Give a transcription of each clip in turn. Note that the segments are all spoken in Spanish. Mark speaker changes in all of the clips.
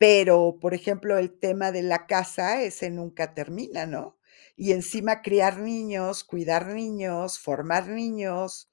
Speaker 1: Pero, por ejemplo, el tema de la casa, ese nunca termina, ¿no? Y encima criar niños, cuidar niños, formar niños.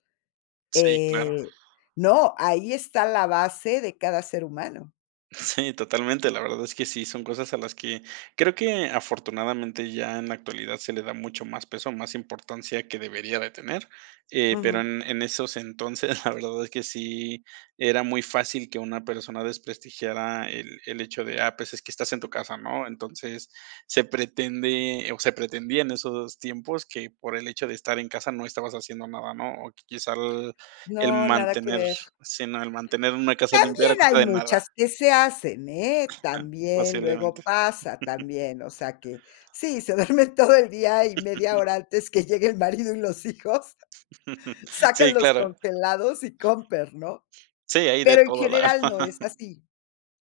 Speaker 2: Sí, claro.
Speaker 1: Eh no, ahí está la base de cada ser humano.
Speaker 2: Sí, totalmente, la verdad es que sí. Son cosas a las que creo que afortunadamente, ya en la actualidad, se le da mucho más peso, más importancia, que debería de tener. Eh, pero
Speaker 1: Ujú.
Speaker 2: en en esos entonces, la verdad es que sí era muy fácil que una persona desprestigiara el el hecho de: "Ah, pues, es que estás en tu casa", ¿no? Entonces, se pretende, o, se pretendía en esos tiempos que, por el hecho de estar en casa, no estabas haciendo nada, ¿no? O, que quizá el el
Speaker 1: No, nada que
Speaker 2: mantener
Speaker 1: ver.
Speaker 2: sí, no, el mantener una casa limpia era a
Speaker 1: También hay
Speaker 2: costa de nada.
Speaker 1: muchas que se hacen, ¿eh?
Speaker 2: Ajá,
Speaker 1: También, luego
Speaker 2: posiblemente.
Speaker 1: pasa, también. O sea, que sí, se duerme todo el día, y media hora antes que llegue el marido y los hijos, sacan
Speaker 2: Sí,
Speaker 1: los
Speaker 2: claro.
Speaker 1: congelados y con permiso, ¿no?
Speaker 2: Sí, hay de
Speaker 1: Pero en
Speaker 2: todo la
Speaker 1: general
Speaker 2: verdad.
Speaker 1: no es así.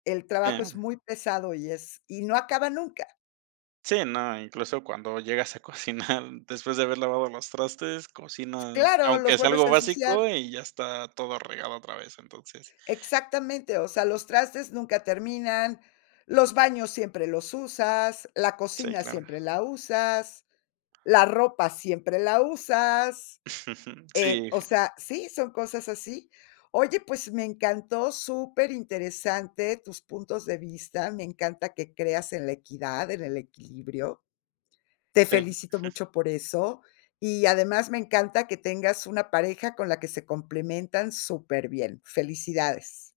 Speaker 1: El trabajo es
Speaker 2: Ya.
Speaker 1: muy pesado, y es y no acaba nunca.
Speaker 2: Sí. No, incluso cuando llegas a cocinar después de haber lavado los trastes, cocinas
Speaker 1: Claro, los
Speaker 2: aunque sea
Speaker 1: vuelves
Speaker 2: algo
Speaker 1: a ensuciar.
Speaker 2: básico, y ya está todo regado otra vez, entonces
Speaker 1: Exactamente, o sea, los trastes nunca terminan, los baños siempre los usas, la
Speaker 2: Sí,
Speaker 1: cocina
Speaker 2: claro.
Speaker 1: siempre la usas, la ropa siempre la usas. Eh,
Speaker 2: Sí,
Speaker 1: o
Speaker 2: fíja
Speaker 1: sea, sí, son cosas así. Oye, pues me encantó, superinteresante tus puntos de vista. Me encanta que creas en la equidad, en el equilibrio. Te
Speaker 2: Sí.
Speaker 1: felicito mucho por eso. Y, además, me encanta que tengas una pareja con la que se complementan superbién. Felicidades.